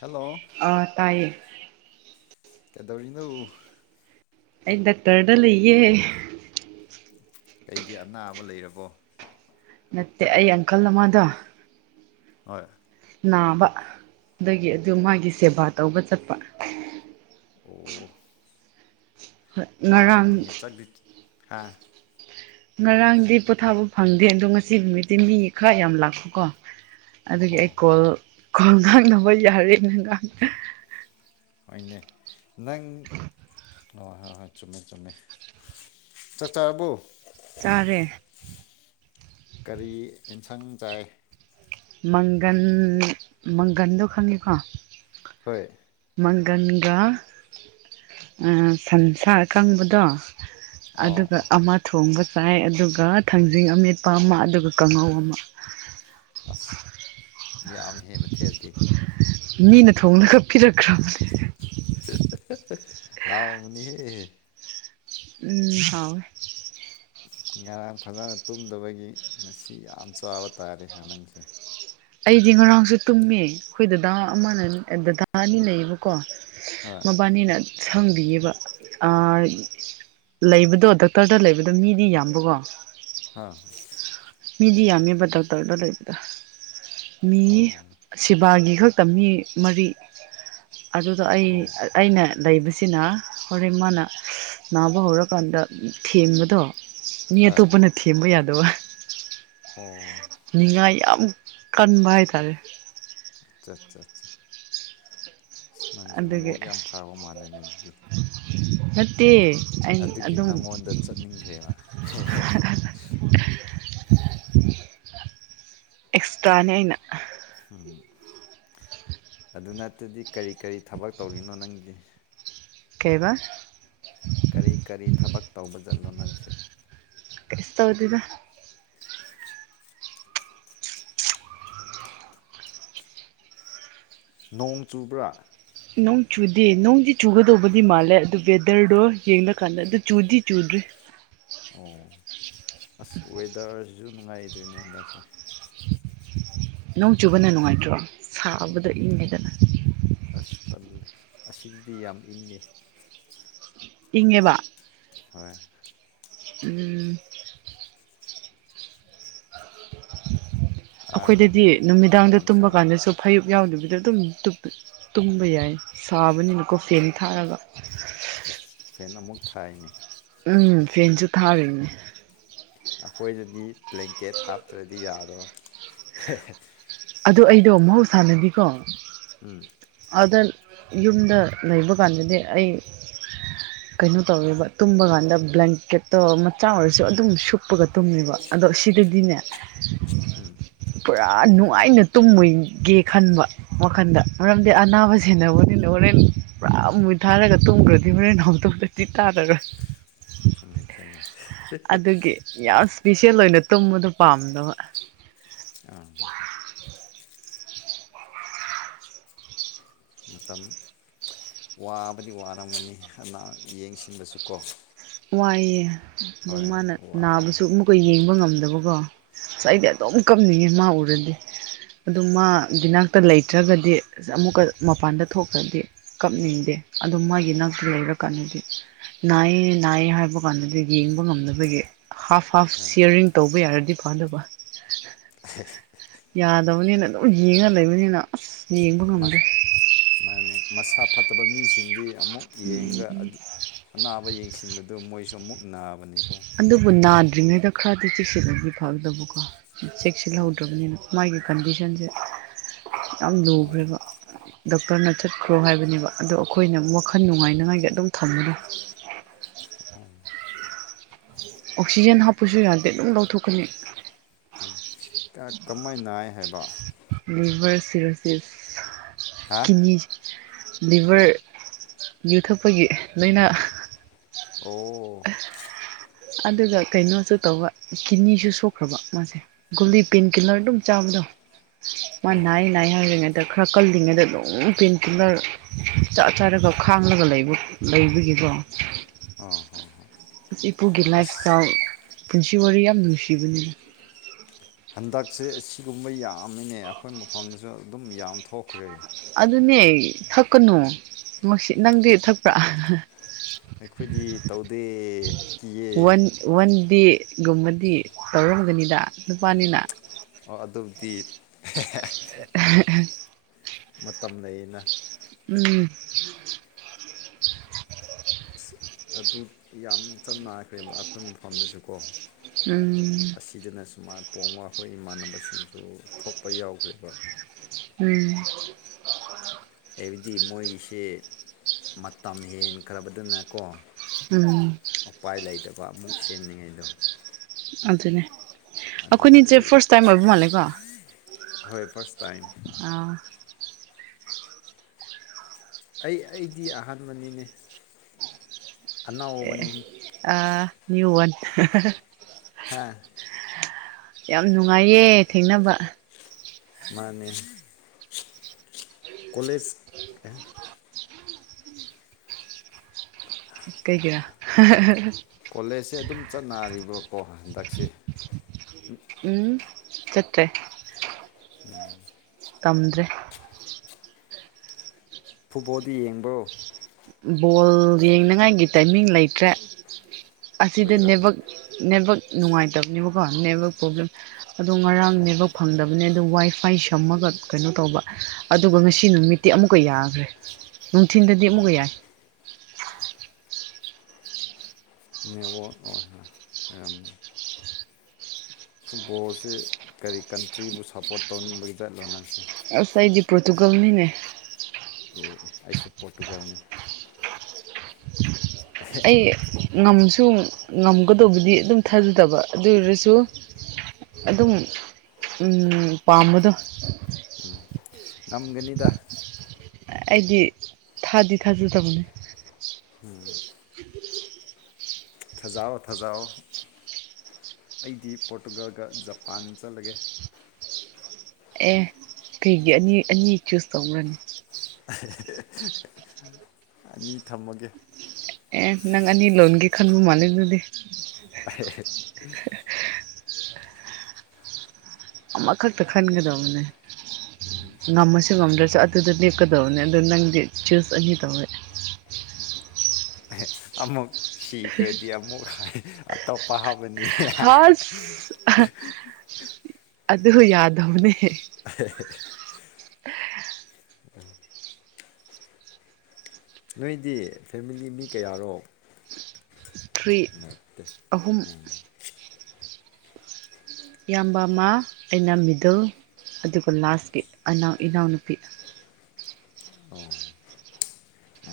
hello ꯑ ꯇꯥꯏꯌꯦ ꯀꯩꯗꯧꯔꯤꯅꯣ ꯑꯩ ꯗꯥꯛꯇꯔꯗ ꯂꯩꯌꯦ ꯀꯩꯒꯤ ꯑꯅꯥꯕ ꯂꯩꯔꯕꯣ ꯅꯠꯇꯦ ꯑꯩ ꯑꯪꯀꯜ ꯅꯃꯥꯗ ꯍꯣꯏ ꯅꯥꯕ ꯑꯗꯒꯤ ꯑꯗꯨ ꯃꯥꯒꯤ ꯁꯦꯕꯥ ꯇꯧꯕ ꯆꯠꯄ ꯑꯣ ꯉꯔꯥꯡ ꯍꯥꯥ ꯉꯔꯥꯡꯗꯤ ꯄꯣꯊꯥꯕ ꯐꯪꯗꯦ ꯑꯗꯣ ꯉꯁꯤ ꯅꯨꯃꯤꯠꯇꯤ ꯃꯤ ꯈꯔ ꯌꯥꯝ ꯂꯥꯛꯈꯣꯀꯣ ꯑꯣ ꯑꯗꯨꯒꯤ ꯑꯩ ꯑꯣ ꯀꯣꯜ ꯑꯣ ꯀꯣꯜ ꯉꯥꯡꯅꯕ ꯌꯥꯔꯦꯅ ꯉꯥꯡ ꯍꯣꯏꯅꯦ ꯅꯪ ꯍꯣꯏ ꯍꯣꯏ ꯍꯣꯏ ꯆꯨꯝꯃꯦ ꯆꯨꯝꯃꯦ ꯆꯥꯛ ꯆꯥꯔꯕꯣ ꯆꯥꯔꯦ ꯀꯔꯤ ꯑꯦꯟꯁꯥꯡ ꯆꯥꯏ ꯃꯪꯒꯟ ꯃꯪꯒꯟꯗꯣ ꯈꯪꯉꯦꯀꯣ ꯍꯣꯏ ꯃꯪꯒꯟꯒ ꯁꯟꯁꯥ ꯑꯀꯪꯕꯗꯣ ꯑꯣ ꯑꯗꯨꯒ ꯑꯣ ꯑꯃ ꯊꯣꯡꯕ ꯆꯥꯏ ꯑꯗꯨꯒ ꯊꯥꯡꯖꯤꯡ ꯑꯃꯦꯠꯄ ꯑꯃ ꯑꯗꯨꯒ ꯀꯥꯡꯉꯧ ꯑꯃ ꯑꯁ [unintelligible] ꯃꯤꯅ ꯊꯣꯡꯉꯒ ꯄꯤꯔꯛꯄꯅꯦ ꯍꯥꯎꯅꯤꯍꯦ ꯎꯝ ꯍꯥꯎꯋꯦ ꯉꯔꯥꯡ ꯐꯖꯅ ꯇꯨꯝꯗꯕꯒꯤ ꯉꯁꯤ ꯌꯥꯝ ꯆꯥꯕ ꯇꯥꯔꯦ ꯍꯥ ꯅꯪꯁꯦ ꯑꯩꯗꯤ ꯉꯔꯥꯡꯁꯨ ꯇꯨꯝꯃꯦ ꯑꯩꯈꯣꯏ ꯗꯗꯥ ꯑꯃꯅ ꯗꯗꯥ ꯑꯅꯤ ꯂꯩꯌꯦꯕꯀꯣ ꯍꯣꯏ ꯃꯕꯥꯅꯤꯅ ꯁꯪꯕꯤꯌꯦꯕ ꯂꯩꯕꯗꯣ ꯗꯣꯛꯇꯔꯗ ꯂꯩꯕꯗꯣ ꯃꯤꯗꯤ ꯌꯥꯝꯕꯀꯣ ꯍ ꯃꯤꯗꯤ ꯌꯥꯝꯃꯦꯕ ꯗꯣꯛꯇꯔꯗ ꯂꯩꯕꯗ ꯃꯤ ꯑꯣ ꯑꯣ ꯁꯤꯕꯥꯒꯤ ꯏꯈꯛꯇ ꯃꯤ ꯃꯔꯤ ꯑꯗꯨꯗ ꯑꯩ ꯑꯩꯅ ꯂꯩꯕꯁꯤꯅ ꯍꯣꯔꯦꯟ ꯃꯥꯅ ꯅꯥꯕ ꯍꯧꯔꯀꯥꯟꯗ ꯊꯦꯝꯕꯗꯣ ꯃꯤ ꯍꯣꯏ ꯍꯣꯏ ꯑꯇꯣꯞꯄꯅ ꯊꯦꯝꯕ ꯌꯥꯗꯕ ꯑꯣ ꯅꯤꯡꯉꯥꯏ ꯌꯥꯝ ꯀꯟꯕ ꯍꯥꯏꯇꯥꯔꯦ ꯑꯆꯥ ꯑꯆꯥꯆꯥ ꯅꯪꯁꯦ ꯑꯗꯨꯒꯤ ꯃꯕꯣꯛ ꯌꯥꯝ ꯐꯥꯕ ꯃꯥꯜꯂꯤꯅꯦ ꯑꯗꯨꯗꯤ ꯍꯠ ꯑꯗꯨꯒꯤ ꯅꯪꯉꯣꯟꯗ ꯆꯠꯅꯤꯡꯈ꯭ꯔꯦꯕ ꯑꯦꯛꯁꯇ꯭ꯔꯥꯅꯤ ꯑꯩꯅ ꯎꯝ ꯑꯗꯨ ꯅꯠꯇꯗꯤ ꯀꯔꯤ ꯀꯔꯤ ꯊꯕꯛ ꯇꯧꯔꯤꯅꯣ ꯅꯪꯗꯤ ꯀꯩꯕ ꯀꯔꯤ ꯀꯔꯤ ꯊꯕꯛ ꯇꯧꯕ ꯆꯠꯂꯣ ꯅꯪꯁꯦ ꯀ꯭ꯔꯤꯁꯇꯣꯗꯨꯗ ꯅꯣꯡ ꯆꯨꯕ꯭ꯔꯥ ꯅꯣꯡ ꯆꯨꯗꯦ ꯅꯣꯡꯗꯤ ꯆꯨꯒꯗꯧꯕꯗꯤ ꯃꯥꯜꯂꯦ ꯑꯗꯨ ꯋꯦꯗꯔꯗꯣ ꯌꯦꯡꯅ ꯀꯥꯟꯗ ꯑꯗꯨ ꯆꯨꯗꯤ ꯆꯨꯗ꯭ꯔꯤ ꯑꯣ ꯑꯁ ꯋꯦꯗꯔꯁꯤꯁꯨ ꯅꯨꯡꯉꯥꯏꯗꯣꯏꯅꯦ ꯍꯟꯗꯛꯁꯦ ꯅꯣꯡ ꯆꯨꯕꯅ ꯅꯨꯡꯉꯥꯏꯇ꯭ꯔꯣ ꯁꯥꯕꯗ ꯏꯪꯉꯦꯗꯅ ꯑꯁ ꯇꯜꯂꯦ ꯑꯁꯤꯗꯗꯤ ꯌꯥꯝ ꯏꯪꯉꯦ ꯏꯉ ꯋꯥ ꯍꯣꯏ ꯎꯝ ꯑꯥꯗꯗꯤ ꯑꯩꯈꯣꯏꯗꯗꯤ ꯅꯨꯃꯤꯗꯥꯡꯗ ꯌꯥꯝ ꯇꯨꯝꯕ ꯁꯥꯕ ꯀꯥꯟꯗꯁꯨ ꯐꯩ ꯌꯥꯎꯗꯕꯤꯗ ꯑꯗꯨꯝ ꯇꯨꯝꯕ ꯌꯥꯏ ꯁꯥꯕꯅꯤꯅ ꯀꯣꯐꯅꯤ ꯊꯥꯔꯒ ꯏꯁ ꯐꯦꯟ ꯑꯃꯨꯛ ꯊꯥꯏꯅꯤ ꯎꯝ ꯐꯦꯟꯁꯨ ꯊꯥꯅꯦ ꯑꯩꯈꯣꯏꯅꯗꯤ ꯕ꯭ꯂꯦꯡꯀꯦꯠ ꯍꯥꯞꯇ꯭ꯔꯗꯤ ꯌꯥꯗꯣꯏ ꯑꯗ ꯑꯩꯗꯣ ꯃꯍꯧꯁꯥꯅꯗꯤꯀꯣ ꯎꯝ ꯑꯗ ꯌꯨꯝꯗ ꯂꯩꯕ ꯀꯥꯟꯗꯗꯤ ꯑꯩ ꯀꯩꯅꯣ ꯇꯧꯋꯦꯕ ꯇꯨꯝꯕ ꯀꯥꯟꯗ ꯕ꯭ꯂꯦꯡꯀꯦꯠꯇꯣ ꯃꯆꯥ ꯑꯣꯏꯔꯁꯨ ꯑꯗꯨꯝ ꯁꯨꯞꯄꯒ ꯇꯨꯝꯃꯦꯕ ꯑꯗꯣ ꯁꯤꯗꯗꯤꯅꯦ ꯎꯝ ꯄꯨꯔꯥꯅꯨ ꯉꯥꯏꯅ ꯇꯨꯝꯃꯣꯏꯒꯦ ꯈꯟꯕ ꯋꯥꯈꯟꯗ ꯃꯔꯝꯗꯤ ꯑꯅꯥꯕ ꯁꯦꯟꯅꯕꯅꯤꯅ ꯍꯣꯔꯦꯟ ꯄꯨꯔꯥ ꯔꯥ ꯃꯨꯟꯅꯊꯥꯔꯒ ꯇꯨꯝꯒ꯭ꯔꯗꯤ ꯍꯣꯔꯦꯟ ꯍꯧꯗꯣꯔꯗꯤ ꯇꯥꯗꯔꯒ ꯆꯨꯝꯃꯦ ꯆꯨꯝꯃꯦ ꯑꯗꯨꯒꯤ ꯌꯥꯝ ꯁꯄꯤꯁꯦꯜ ꯑꯣꯏꯅ ꯇꯨꯝꯕꯗꯣ ꯄꯥꯝꯗꯕ ꯑꯥ ꯃꯇꯝ ꯋꯥꯕꯗꯤ ꯋꯥꯔꯝꯒꯅꯤ ꯑꯅꯥ ꯌꯦꯡꯁꯤꯟꯕꯁꯨꯀꯣ ꯋꯥꯏꯌꯦ ꯑꯗꯣ ꯃꯥꯅ ꯅꯥꯕꯁꯨ ꯋꯥꯕꯅꯤ ꯑꯃꯨꯛꯀꯥ ꯌꯦꯡꯕ ꯉꯝꯗꯕꯀꯣ ꯑꯁ ꯑꯩꯗꯤ ꯑꯗꯨꯝ ꯀꯝꯅꯤꯡꯉꯦ ꯃꯥ ꯎꯔꯗꯤ ꯑꯗꯨ ꯃꯥꯒꯤꯅꯥꯛꯇ ꯂꯩꯇ꯭ꯔꯒꯗꯤ ꯑꯁ ꯑꯃꯨꯛꯀ ꯃꯄꯥꯟꯗ ꯊꯣꯛꯈ꯭ꯔꯗꯤ ꯀꯞꯅꯤꯡꯗꯦ ꯑꯗꯨ ꯃꯥꯒꯤ ꯅꯥꯛꯇ ꯂꯩꯔꯀꯥꯟꯅꯗꯤ ꯅꯥꯢꯌꯦ ꯅꯥꯏꯌꯦ ꯍꯥꯏꯕ ꯀꯥꯟꯗꯗꯤ ꯌꯦꯡꯕ ꯉꯝꯗꯕꯒꯤ ꯍꯥꯐ ꯍꯥꯐ ꯍꯣꯏ ꯁꯤꯌꯥꯔꯔꯤꯡ ꯇꯧꯕ ꯌꯥꯔꯗꯤ ꯐꯗꯧꯕ [unintelligible] ꯌꯥꯗꯕꯅꯤꯅ ꯑꯗꯨꯝ ꯌꯦꯡꯉ ꯂꯩꯕꯅꯤꯅ ꯑꯁ ꯌꯦꯡꯕ ꯉꯝꯗꯦ ꯃꯥꯅꯦ ꯃꯁꯥ ꯐꯠꯇꯕ ꯃꯤꯁꯤꯡꯗꯤ ꯑꯃꯨꯛ ꯌꯦꯡꯉꯒ ꯑꯗꯨ ꯑꯅꯥꯕ ꯌꯦꯡꯁꯤꯟꯕꯗꯨ ꯃꯣꯏꯁꯨ ꯑꯃꯨꯛ ꯅꯥꯕꯅꯤꯀꯣ ꯗ꯭ꯔꯤꯉꯩꯗ ꯈꯔꯗꯤ ꯆꯦꯛꯁꯤꯜꯂꯗꯤ ꯐꯥꯜꯗꯕꯀꯣ ꯆꯦꯛꯁꯤꯜꯍꯧꯗ꯭ꯔꯕꯅꯤꯅ ꯃꯥꯒꯤ ꯀꯟꯗꯤꯁꯟꯁꯦ ꯌꯥꯝ ꯎꯝ ꯂꯨꯒ꯭ꯔꯦꯕ ꯗꯣꯛꯇꯔꯅ ꯆꯠꯈ꯭ꯔꯣ ꯍꯥꯏꯕꯅꯦꯕ ꯑꯗꯣ ꯑꯩꯈꯣꯏꯅ ꯋꯥꯈꯜ ꯅꯨꯡꯉꯥꯏꯅꯉꯥꯏꯒꯤ ꯑꯗꯨꯝ ꯊꯝꯕꯗꯣ ꯎꯝ [inaudible] ꯑꯣꯛꯁꯤꯖꯦꯟ ꯍꯥꯞꯄꯁꯨ ꯌꯥꯗꯦ ꯑꯗꯨꯝ ꯂꯧꯊꯣꯛꯀꯅꯤ ꯎꯝ ꯀꯃꯥꯏ ꯅꯥꯏ ꯍꯥꯏꯕ ꯂꯤꯚꯔ ꯁꯤꯔꯣꯁꯤꯁ ꯍꯥ ꯀꯤꯅꯤ ꯂꯤꯚꯔ ꯌꯨ ꯊꯛꯄꯒꯤ ꯂꯣꯏꯅ ꯑꯣ ꯑꯗꯨꯒ ꯀꯩꯅꯣꯁꯨ ꯇꯧꯕ ꯀꯤꯅꯤꯁꯨ ꯁꯣꯛꯈ꯭ꯔꯕ ꯃꯥꯁꯦ ꯒꯨꯂꯤ ꯄꯦꯟ ꯀꯤꯂꯔ ꯑꯗꯨꯝ ꯆꯥꯕ ꯗꯣ ꯃꯥ ꯑꯣ ꯅꯥꯏꯌꯦ ꯅꯥꯢꯌꯦ ꯍꯥꯢꯔꯤ ꯗ ꯈꯔ ꯀꯜꯂꯤꯉꯩꯗ ꯑꯗꯨꯝ ꯄꯦꯟꯀꯤꯂꯔ ꯆꯥ ꯆꯥꯔꯒ ꯈꯥꯡꯂꯒ ꯂꯩꯕ ꯂꯩꯕꯒꯤ ꯒꯣ ꯑꯣ ꯍꯣ ꯍꯣ ꯏꯄꯨꯒꯤ ꯂꯥꯏꯐ ꯁꯇꯥꯏꯜ ꯄꯨꯟꯁꯤ ꯋꯥꯔꯤ ꯌꯥꯝ ꯅꯨꯡꯁꯤꯕꯅꯤꯗ ꯍꯟꯗꯛꯁꯦ ꯑꯁꯤꯒꯨꯝꯕ ꯌꯥꯝꯅꯅꯦ ꯑꯩꯈꯣꯏ ꯃꯐꯝꯗꯁꯨ ꯑꯗꯨꯝ ꯌꯥꯝ ꯊꯣꯛꯈ꯭ꯔꯦ ꯑꯗꯨꯅꯦ ꯊꯛꯀꯅꯣ ꯃꯁꯤ ꯅꯪꯗꯤ ꯊꯛꯄ꯭ꯔꯥ ꯑꯩꯈꯣꯏꯗꯤ ꯇꯧꯗꯦ ꯀꯤꯌꯦ ꯗꯤ ꯒꯨꯝꯕꯗꯤ ꯇꯧꯔꯝꯒꯅꯤꯗ ꯎꯝ ꯅꯨꯄꯥꯅꯤꯅ ꯑꯣ ꯑꯗꯨꯕꯨꯗꯤ ꯃꯇꯝ ꯂꯩꯌꯦꯅ ꯎꯝ ꯑꯁ ꯑꯗꯨ ꯌꯥꯝ ꯆꯠꯅꯈ꯭ꯔꯦ ꯑꯩꯈꯣꯏ ꯃꯐꯝꯗꯁꯨ ꯀꯣ ꯎꯝ ꯑꯁꯤꯗꯅ ꯁꯨꯃꯥꯥꯟ ꯄꯣꯡꯃ ꯑꯩꯈꯣꯏ ꯏꯃꯥꯟꯅꯕꯁꯤꯡꯁꯨ ꯊꯣꯛꯄ ꯌꯥꯎꯒ꯭ꯔꯦꯕ ꯎꯝ ꯍꯥꯏꯕꯗꯤ ꯃꯣꯏꯒꯤꯁꯦ ꯃꯇꯝ ꯍꯦꯟꯈ꯭ꯔꯕꯗꯅꯀꯣ ꯎꯝ ꯎꯄꯥꯏ ꯂꯩꯇꯕ ꯑꯃꯨꯛ ꯁꯦꯝꯅꯤꯡꯉꯥꯢꯗꯣ ꯑꯗꯨꯅꯦ ꯑꯗꯨ ꯑꯩꯈꯣꯏꯅꯤꯁꯦ ꯐꯥꯔꯁ ꯇꯥꯏꯝ ꯑꯣꯏꯕ ꯃꯥꯜꯂꯦꯀꯣ ꯍꯣꯏ ꯐꯥꯔꯠꯁ ꯇꯥꯏꯝ ꯑꯥ ꯑꯩ ꯑꯩꯗꯤ ꯑꯍꯥꯟꯕꯅꯤꯅꯦ ꯑꯅꯧꯕꯅꯤ ꯑ ꯅꯤ ꯋꯥꯅꯤ ꯍꯥꯥ ꯌꯥꯝ ꯅꯨꯡꯉꯥꯏꯌꯦ ꯊꯦꯡꯅꯕ ꯃꯥꯅꯦ ꯀꯂꯦꯖ ꯀꯩ ꯀꯔ ꯀꯣꯂꯦꯖꯁꯦ ꯑꯗꯨꯝ ꯆꯠ ꯔꯤꯕ꯭ꯔꯀꯣ ꯍꯟꯗꯛꯁꯦ ꯎꯝ ꯆꯠꯇꯦ ꯎꯝ [unintelligible] ꯇꯝꯗ꯭ꯔꯦ ꯐꯨꯠꯕꯣꯜꯗ ꯌꯦꯡꯕ꯭ꯔꯣ ꯕꯣꯜ ꯌꯦꯡꯅꯉꯥꯏꯒꯤ ꯇꯥꯏꯃꯤꯡ ꯂꯩꯇ꯭ꯔꯦ ꯑꯁꯤꯗ ꯑꯣꯏꯔꯝ ꯅꯦꯠꯋꯥꯛꯛ ꯅꯦꯠꯋꯛ ꯅꯨꯡꯉꯥꯏꯇꯕꯅꯦꯕꯀꯣ ꯅꯦꯠꯋꯔꯛ ꯄ꯭ꯔꯣꯕ꯭ꯂꯦꯝ ꯑꯗꯣ ꯑꯣ ꯉꯔꯥꯡꯅꯦꯕ ꯐꯪꯗꯕ ꯅꯤ ꯑꯗꯨ ꯋꯥꯏ ꯐꯥꯏ ꯁꯝꯃꯒ ꯀꯩꯅꯣ ꯇꯧꯕ ꯑꯗꯨꯒ ꯉꯁꯤ ꯅꯨꯃꯤꯠꯇꯤ ꯑꯃꯨꯛꯀ ꯌꯥꯈ꯭ꯔꯦ ꯅꯨꯡꯊꯤꯟꯗꯤ ꯃꯨꯀꯥ ꯌꯥꯏ ꯅꯦꯠꯋꯥꯛ ꯑꯣꯏꯔꯝꯅꯤ ꯐꯨꯠꯕꯣꯜꯁꯤ ꯀꯔꯤ ꯀꯟꯇ꯭ꯔꯤꯕꯨ ꯁꯞꯄꯣꯔꯠ ꯇꯧꯅꯤꯡꯕꯒꯤꯗꯠ ꯂꯣ ꯅꯪꯁꯦ ꯑꯁ ꯑꯩꯗꯤ ꯄꯇꯨꯒꯜꯅꯤꯅꯦ ꯑꯦ ꯑꯩꯁꯨ ꯄꯣꯠꯇꯨꯒꯅꯤ ꯑꯩ ꯉꯝꯁꯨ ꯉꯝꯒꯗꯧꯕꯗꯤ ꯑꯗꯨꯝ ꯊꯥꯖꯗꯕ ꯑꯗꯨ ꯑꯣꯏꯔꯁꯨ ꯑꯗꯨꯝ ꯄꯥꯝꯕꯗꯣ ꯎ ꯉꯝꯒꯅꯤꯗ ꯑꯩꯗꯤ ꯊꯥꯗꯤ ꯊꯥꯖꯗꯕꯅꯦ ꯊꯖꯥꯎ ꯊꯥꯖꯥꯎ ꯑꯩꯗꯤ ꯄꯣꯔꯇꯨꯒꯜꯒ ꯖꯄꯥꯟ ꯆꯠꯂꯒꯦ ꯑꯦ ꯀꯩꯒꯤ ꯑꯅꯤ ꯑꯅꯤ ꯆꯨꯁ ꯇꯧꯈ꯭ꯔꯅꯤ ꯑꯅꯤ ꯊꯝꯃꯒꯦ ꯑꯦ ꯅꯪ ꯑꯅꯤ ꯂꯣꯟꯒ ꯈꯟꯕ ꯃꯥꯜꯂꯦ ꯑꯗꯨꯗꯤ ꯑꯃꯀꯛꯇ ꯈꯒꯗꯕ ꯃꯅꯤꯅꯦ ꯉꯝꯃꯁꯨ ꯉꯝꯗ꯭ꯔꯁꯨ ꯑꯗꯨꯗ ꯂꯦꯞꯀꯗꯕꯅꯤ ꯑꯗꯨ ꯅꯪꯗꯤ ꯆꯨꯁ ꯑꯅꯤ ꯇꯧꯋꯦ [unintelligible] ꯑꯃꯨꯛ ꯁꯤꯈ꯭ꯔꯗꯤ ꯑꯃꯨꯛ ꯍꯥꯏ ꯑꯇꯣꯞꯄ ꯍꯥꯞꯄꯅꯤ ꯍꯁ ꯑꯗꯨ ꯌꯥꯗꯧꯅꯦ ꯑ [unintelligible] ꯅꯣꯏꯗꯤ ꯐꯦꯃꯤꯂꯤ ꯃꯤ ꯀꯌꯥꯔꯣ ꯊ꯭ꯔꯤ ꯅꯠꯇꯦ ꯑꯍꯨꯝ ꯏꯌꯥꯝꯕ ꯑꯃ ꯑꯩꯅ ꯃꯤꯗꯨꯜ ꯑꯗꯨꯒ ꯂꯥꯁꯀꯤ ꯑꯅꯥꯎ ꯏꯅꯥꯎꯅꯨꯄꯤ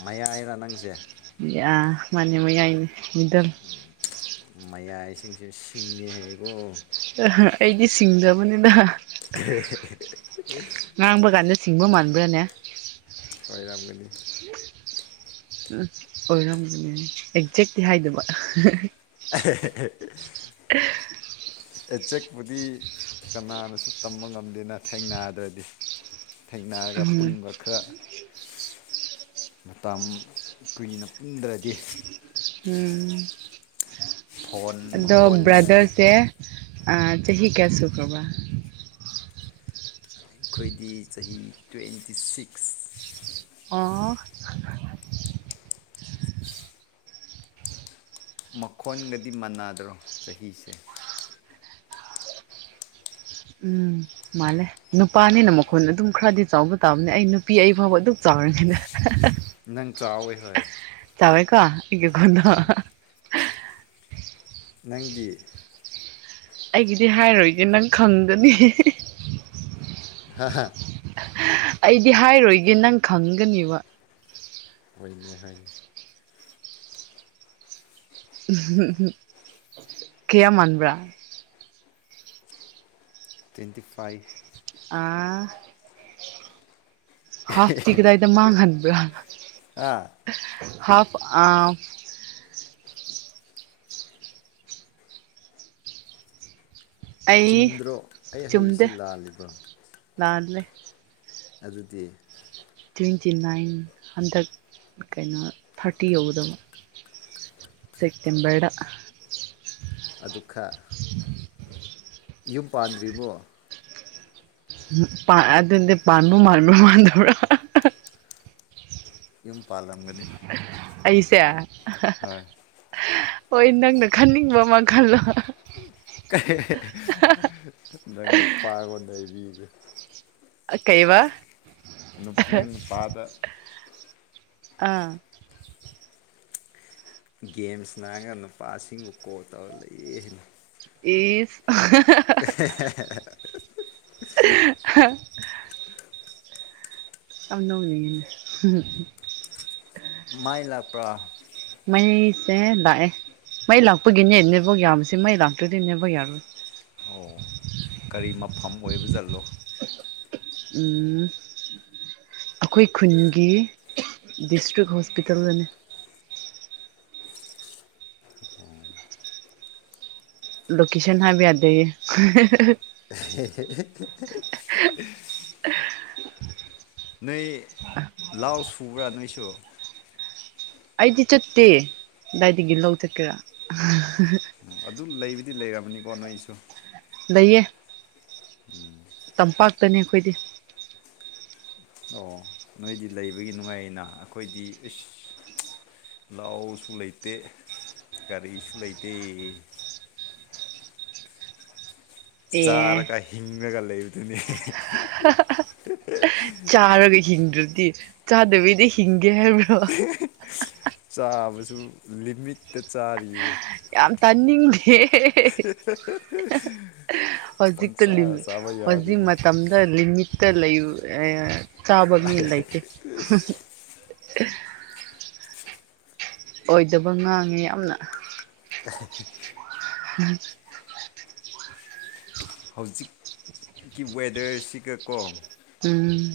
ꯃꯌꯥꯏꯔꯥ ꯅꯪꯁꯦ ꯃꯅꯤ ꯃꯌꯥꯥꯏ ꯃꯤꯗꯜ ꯃꯌꯥ ꯏꯁꯤꯡꯁꯨ ꯁꯤꯡꯉꯦ ꯍꯥꯏꯀꯣ ꯑ ꯑꯩꯗꯤ ꯁꯤꯡꯗꯕꯅꯤꯅ ꯉꯥꯡꯕ ꯀꯥꯟꯅ ꯁꯤꯡꯕ ꯃꯥꯟꯕꯥꯟꯕ꯭ꯔꯅꯦ ꯋꯥꯏꯔꯞꯒꯂꯤ ꯑꯣꯏꯔꯝꯗꯅꯤꯅꯦ ꯑꯦꯛꯖꯦꯛ ꯍꯥꯏꯗꯕ [unintelligible] ꯑꯦꯆꯦꯛꯄꯨꯗꯤ ꯀꯅꯥꯅꯁꯨ ꯇꯝꯕ ꯉꯝꯗꯦꯅ ꯊꯦꯡꯅꯗ꯭ꯔꯗꯤ ꯊꯦꯡꯅꯔꯒ ꯎꯝ ꯄꯨꯟꯕ ꯈꯔ ꯃꯇꯝ ꯀꯨꯏꯅ ꯄꯨꯟꯗ꯭ꯔꯗꯤ ꯎꯝ ꯐꯣꯟ ꯑꯗ ꯃꯈꯣꯟꯗꯅꯗꯤ ꯕ꯭ꯔꯥꯗꯔꯁꯦ ꯆꯍꯤ ꯀꯁꯨꯨ ꯀꯕꯥ ꯑꯩꯈꯣꯏꯗꯤ ꯆꯍꯤ ꯇ꯭ꯋꯦꯟꯇꯤ ꯁꯤꯛꯁ ꯑꯣ ꯃꯈꯣꯟꯒꯗꯤ ꯃꯥꯟꯅꯗ꯭ꯔꯣ ꯆꯍꯤꯁꯦ ꯎꯝ ꯃꯥꯜꯂꯦ ꯅꯨꯄꯥꯅꯤꯅ ꯃꯈꯣꯟ ꯑꯗꯨꯝ ꯈꯔꯗꯤ ꯆꯥꯎꯕ ꯇꯥꯕꯅꯦ ꯑꯩ ꯅꯨꯄꯤ ꯑꯩ ꯐꯥꯎꯕ ꯑꯗꯨꯛ ꯆꯥꯎ ꯗ ꯅꯪ ꯆꯥꯎꯋꯦ ꯍꯣꯏ ꯆꯕꯥꯏ ꯀꯣ ꯏ ꯈꯨꯣꯟꯅ ꯅꯪꯗꯤ ꯑꯩꯒꯤꯗꯤ ꯍꯥꯏꯔꯣꯏꯒꯦ ꯅꯪ ꯈꯪꯒꯅꯤ ꯑꯍ ꯑꯩꯗꯤ ꯍꯥꯏꯔꯣꯏꯒꯦ ꯅꯪ ꯈꯪꯒꯅꯦꯕ ꯑꯣꯏꯅꯦ ꯍꯥꯏꯅ ꯀꯌꯥ ꯃꯥꯟꯕꯕ꯭ꯔꯥ ꯇ꯭ꯋꯦꯟꯇꯤ ꯐꯥꯏꯚ ꯑꯥ ꯍꯥꯐꯇꯤ ꯀꯗꯥꯏꯗ ꯃꯥꯡꯍꯟꯕ꯭ꯔꯥꯅ ꯑꯥ ꯍꯥꯐ ꯑꯥ ꯑꯩ ꯆꯨꯝꯗ꯭ꯔꯣ ꯑꯩ ꯍꯩꯁ ꯂꯥꯜꯂꯤꯕ꯭ꯔꯣ ꯂꯜꯂꯦ ꯑꯗꯨꯗꯤ ꯇ꯭ꯋꯦꯟꯇꯤ ꯅꯥꯏꯟ ꯍꯟꯗꯛ ꯀꯩꯅꯣ ꯊꯥꯔꯇꯤ ꯌꯧꯗꯕ ꯁꯤꯛꯇꯦꯝꯕꯔ ꯑꯗꯨ ꯈꯔ ꯌꯨꯝ ꯄꯥꯟꯗ꯭ꯔꯤꯕꯔꯤꯕꯣ ꯄ ꯑꯗꯨꯗꯤ ꯄꯅꯨ ꯃꯥꯅꯨ ꯃꯥꯗꯧꯔ ꯌꯨꯝ ꯄꯥꯜꯂꯝꯒꯅꯤ ꯑꯩꯁꯦ ꯍꯣꯏ ꯍꯣꯏ ꯅꯪꯅ ꯈꯟꯅꯤꯡꯕ ꯑꯃ ꯈꯜꯂꯣ ꯅꯪ ꯅꯨꯄꯥꯉꯣꯟꯗꯩꯕꯤꯒꯦ ꯀꯩ ꯋꯥ ꯅꯪ ꯅꯨꯄꯥꯗ ꯑꯥ ꯒꯦꯝꯁ ꯅꯥꯥꯡꯔꯒ ꯅꯨꯄꯥꯁꯤꯡꯕꯨ ꯀꯣꯜ ꯇꯧꯔ ꯂꯩꯑ ꯍꯥꯏꯅ ꯏ [unintelligible] ꯑꯅꯧ ꯃꯥꯏ ꯂꯥꯛꯄ꯭ꯔ ꯁꯦ ꯂꯥꯛꯑꯦ ꯃꯩ ꯂꯥꯛꯄꯒꯤꯅꯦ ꯅꯦꯕꯣꯛ ꯌꯥꯁꯦ ꯃꯩ ꯂꯥꯛꯇꯣꯏꯗꯤꯅꯦꯕꯣꯛ ꯌꯥꯔꯣꯏ ꯑꯣ ꯀꯔꯤ ꯃꯐꯝ ꯑꯣꯏꯕ ꯆꯠꯂꯣ ꯎꯝ ꯑꯩꯈꯣꯏ ꯈꯨꯟꯒꯤ ꯗꯤꯁꯇ꯭ꯔꯤꯛ ꯍꯣꯁꯄꯤꯇꯥꯜꯗꯅꯤ ꯂꯣꯀꯦꯁꯟ ꯍꯥꯕꯤ ꯌꯥꯗ ꯍ ꯅꯣꯏ ꯂꯥꯎ ꯁꯨ꯭ꯔꯥ ꯅꯣꯏꯁꯨ ꯑꯩꯗꯤ ꯆꯠꯇꯦ ꯑꯗꯨꯗꯥꯏꯗꯒꯤ ꯂꯧ ꯆꯠꯀꯦ ꯑꯗꯨ ꯂꯩꯕꯨꯗꯤ ꯂꯩꯔꯕꯅꯤꯀꯣ ꯅꯣꯏꯁꯨ ꯇꯌꯦ ꯎꯝ ꯇꯝꯄꯥꯛꯇꯅꯦ ꯑꯩꯈꯣꯏꯗꯤ ꯑꯣ ꯅꯣꯏꯗꯤ ꯂꯩꯕꯒꯤ ꯅꯨꯡꯉꯥꯏꯅ ꯑꯩꯈꯣꯏꯗꯤ ꯏꯁ ꯂꯅꯥꯎꯁꯨ ꯂꯩꯇꯦ ꯀꯒꯥꯔꯤꯁꯨ ꯂꯩꯇꯦ [unintelligible] ꯑꯦ ꯆꯥꯔꯒ ꯍꯤꯡꯉꯒ ꯂꯩꯕꯗꯨꯅꯤ ꯆꯥꯔꯒ ꯍꯤꯡꯗ꯭ꯔꯗꯤ ꯆꯥꯗꯕꯤꯗꯤ ꯍꯤꯡꯒꯦ ꯍꯥꯏꯕ꯭ꯔꯣ ꯆꯥꯕꯁꯨ ꯂꯤꯃꯤꯠꯇ ꯆꯥꯔꯤꯌꯦ ꯌꯥꯝ ꯇꯥꯅꯤꯡꯗꯦ [unintelligible] ꯍꯧꯖꯤꯛꯇ ꯄꯪꯆꯥ ꯆꯥꯕ ꯍꯧꯖꯤꯛ ꯌꯥꯗꯦꯅꯦ ꯃꯇꯝꯗ ꯂꯤꯃꯤꯠ [unintelligible] ꯆꯥꯕ ꯃꯤ ꯂꯩꯇꯦ ꯑꯦ ꯑꯣꯏꯗꯕ ꯉꯥꯡꯉꯤ ꯌꯥꯝꯅ [unintelligible] ꯎꯝ ꯍꯧꯖꯤꯛꯀꯤ ꯋꯦꯗꯔꯁꯤꯒ ꯀꯣ ꯎꯝ